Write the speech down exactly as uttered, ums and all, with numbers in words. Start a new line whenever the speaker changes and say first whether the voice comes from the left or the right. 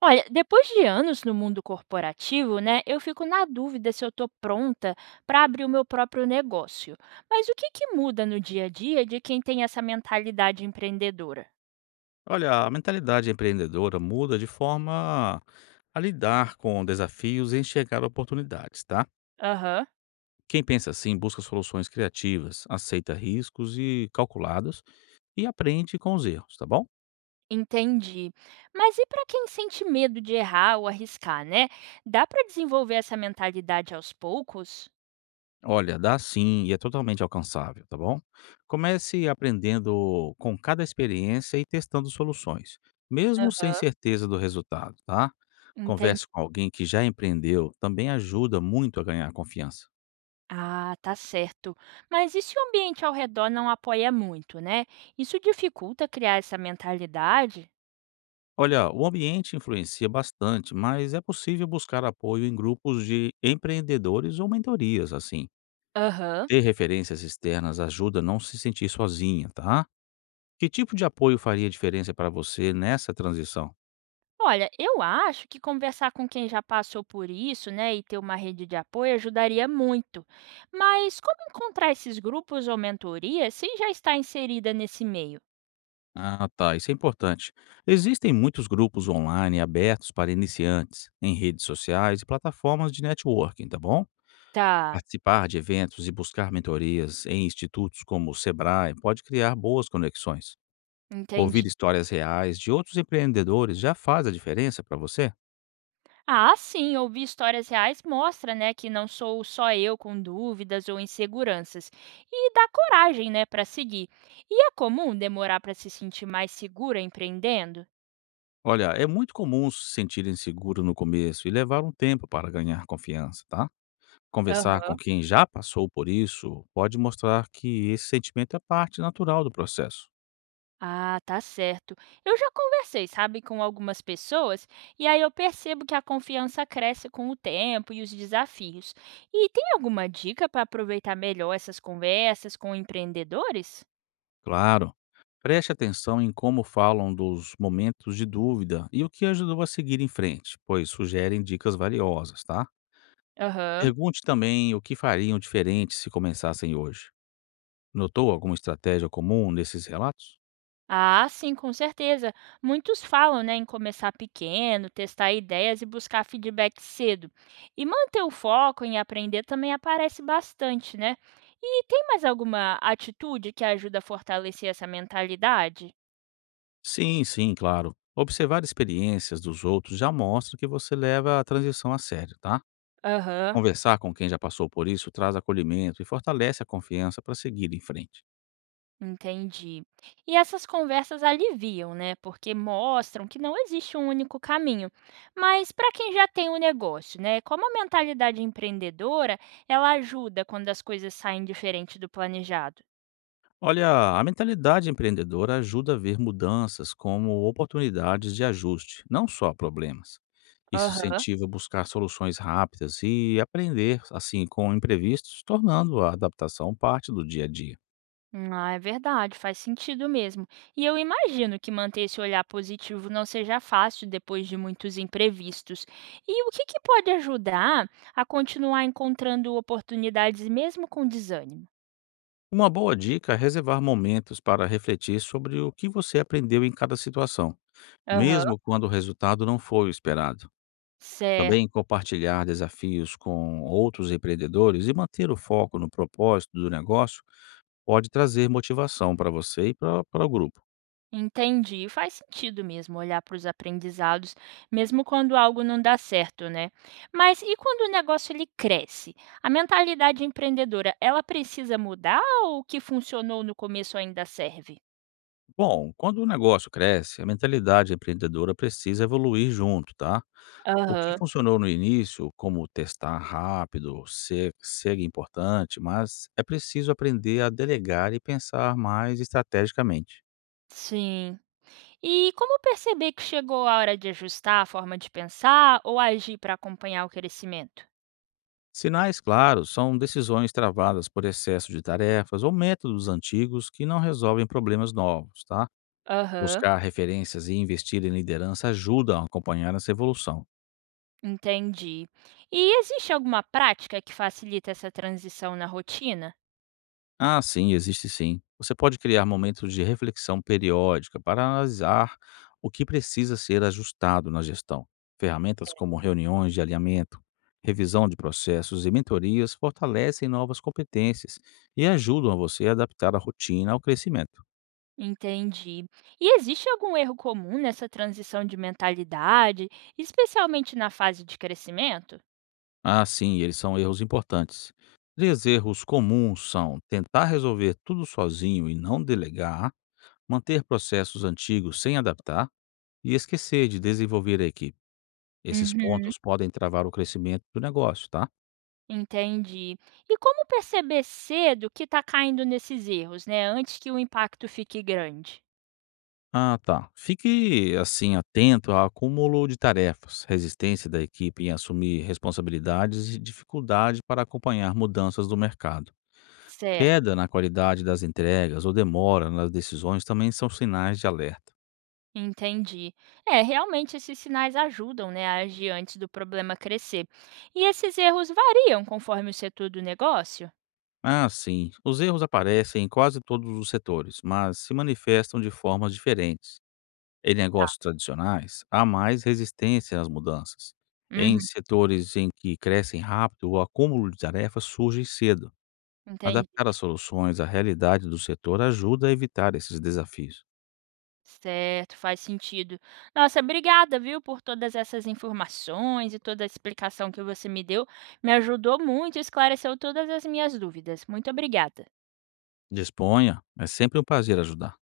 right: Olha, depois de anos no mundo corporativo, né, eu fico na dúvida se eu estou pronta para abrir o meu próprio negócio. Mas o que, que muda no dia a dia de quem tem essa mentalidade empreendedora?
left: Olha, a mentalidade empreendedora muda de forma a lidar com desafios e enxergar oportunidades, tá?
right: Aham,
left: Quem pensa assim busca soluções criativas, aceita riscos e calculados e aprende com os erros, tá bom?
right: entendi. Mas e para quem sente medo de errar ou arriscar, né? Dá para desenvolver essa mentalidade aos poucos?
left: Olha, dá sim e é totalmente alcançável, tá bom? Comece aprendendo com cada experiência e testando soluções, mesmo sem
right: Aham,
left: certeza do resultado, tá?
right: entendi.
left: Converse com alguém que já empreendeu, também ajuda muito a ganhar confiança.
right: Ah, tá certo. Mas e se o ambiente ao redor não apoia muito, né? Isso dificulta criar essa mentalidade?
left: Olha, o ambiente influencia bastante, mas é possível buscar apoio em grupos de empreendedores ou mentorias, assim.
right: Aham.
left: Ter referências externas ajuda a não se sentir sozinha, tá? Que tipo de apoio faria diferença para você nessa transição?
right: Olha, eu acho que conversar com quem já passou por isso, né, e ter uma rede de apoio ajudaria muito. Mas como encontrar esses grupos ou mentorias sem já estar inserida nesse meio?
left: Ah, tá, isso é importante. Existem muitos grupos online abertos para iniciantes, em redes sociais e plataformas de networking, tá bom?
right: Tá,
left: Participar de eventos e buscar mentorias em institutos como o Sebrae pode criar boas conexões.
right: entendi.
left: Ouvir histórias reais de outros empreendedores já faz a diferença para você?
right: Ah, sim, ouvir histórias reais mostra, né, que não sou só eu com dúvidas ou inseguranças. E dá coragem, né, para seguir. E é comum demorar para se sentir mais segura empreendendo?
left: Olha, é muito comum se sentir inseguro no começo e levar um tempo para ganhar confiança, tá? Conversar com
right: Aham.
left: quem já passou por isso pode mostrar que esse sentimento é parte natural do processo.
right: Ah, tá certo. Eu já conversei, sabe, com algumas pessoas, e aí eu percebo que a confiança cresce com o tempo e os desafios. E tem alguma dica para aproveitar melhor essas conversas com empreendedores?
left: Claro, preste atenção em como falam dos momentos de dúvida e o que ajudou a seguir em frente, pois sugerem dicas valiosas, tá?
right: Aham.
left: Pergunte também o que fariam diferente se começassem hoje. Notou alguma estratégia comum nesses relatos?
right: Ah, sim, com certeza. Muitos falam, né, em começar pequeno, testar ideias e buscar feedback cedo. E manter o foco em aprender também aparece bastante, né? E tem mais alguma atitude que ajuda a fortalecer essa mentalidade?
left: Sim, sim, claro. Observar experiências dos outros já mostra que você leva a transição a sério, tá?
right: Aham.
left: Conversar com quem já passou por isso traz acolhimento e fortalece a confiança para seguir em frente.
right: Entendi. E essas conversas aliviam, né? Porque mostram que não existe um único caminho. Mas para quem já tem um negócio, né? Como a mentalidade empreendedora, ela ajuda quando as coisas saem diferente do planejado.
left: Olha, a mentalidade empreendedora ajuda a ver mudanças como oportunidades de ajuste, não só problemas. Isso
right: Aham.
left: incentiva a buscar soluções rápidas e aprender assim com imprevistos, tornando a adaptação parte do dia a dia.
right: Ah, é verdade, faz sentido mesmo. E eu imagino que manter esse olhar positivo não seja fácil depois de muitos imprevistos. E o que que pode ajudar a continuar encontrando oportunidades mesmo com desânimo?
left: Uma boa dica é reservar momentos para refletir sobre o que você aprendeu em cada situação,
right: Aham,
left: mesmo quando o resultado não foi o esperado.
right: certo.
left: Também compartilhar desafios com outros empreendedores e manter o foco no propósito do negócio pode trazer motivação para você e para para o grupo.
right: Entendi. Faz sentido mesmo olhar para os aprendizados, mesmo quando algo não dá certo, né? Mas e quando o negócio ele cresce? A mentalidade empreendedora, ela precisa mudar ou o que funcionou no começo ainda serve?
left: Bom, quando o negócio cresce, a mentalidade empreendedora precisa evoluir junto, tá? O que
right: Aham,
left: funcionou no início, como testar rápido, ser, segue importante, mas é preciso aprender a delegar e pensar mais estrategicamente.
right: sim. E como perceber que chegou a hora de ajustar a forma de pensar ou agir para acompanhar o crescimento?
left: Sinais claros são decisões travadas por excesso de tarefas ou métodos antigos que não resolvem problemas novos, tá?
right: Aham,
left: Buscar referências e investir em liderança ajuda a acompanhar essa evolução.
right: entendi. E existe alguma prática que facilita essa transição na rotina?
left: Ah, sim, existe sim. Você pode criar momentos de reflexão periódica para analisar o que precisa ser ajustado na gestão. Ferramentas como reuniões de alinhamento, revisão de processos e mentorias fortalecem novas competências e ajudam a você a adaptar a rotina ao crescimento.
right: Entendi. E existe algum erro comum nessa transição de mentalidade, especialmente na fase de crescimento?
left: Ah, sim, eles são erros importantes. Três erros comuns são tentar resolver tudo sozinho e não delegar, manter processos antigos sem adaptar e esquecer de desenvolver a equipe. Esses
right: Uhum.
left: pontos podem travar o crescimento do negócio, tá?
right: Entendi. E como perceber cedo que está caindo nesses erros, né? Antes que o impacto fique grande.
left: Ah, tá. Fique assim atento ao acúmulo de tarefas, resistência da equipe em assumir responsabilidades e dificuldade para acompanhar mudanças do mercado.
right: Certo,
left: Queda na qualidade das entregas ou demora nas decisões também são sinais de alerta.
right: entendi. É, realmente esses sinais ajudam, né, a agir antes do problema crescer. E esses erros variam conforme o setor do negócio?
left: Ah, sim. Os erros aparecem em quase todos os setores, mas se manifestam de formas diferentes. Em negócios tradicionais, há mais resistência às mudanças. Em
right: Uhum.
left: setores em que crescem rápido, o acúmulo de tarefas surge cedo.
right: Entendi.
left: Adaptar as soluções à realidade do setor ajuda a evitar esses desafios.
right: Certo, faz sentido. Nossa, obrigada, viu, por todas essas informações e toda a explicação que você me deu. Me ajudou muito e esclareceu todas as minhas dúvidas. Muito obrigada.
left: Disponha, é sempre um prazer ajudar.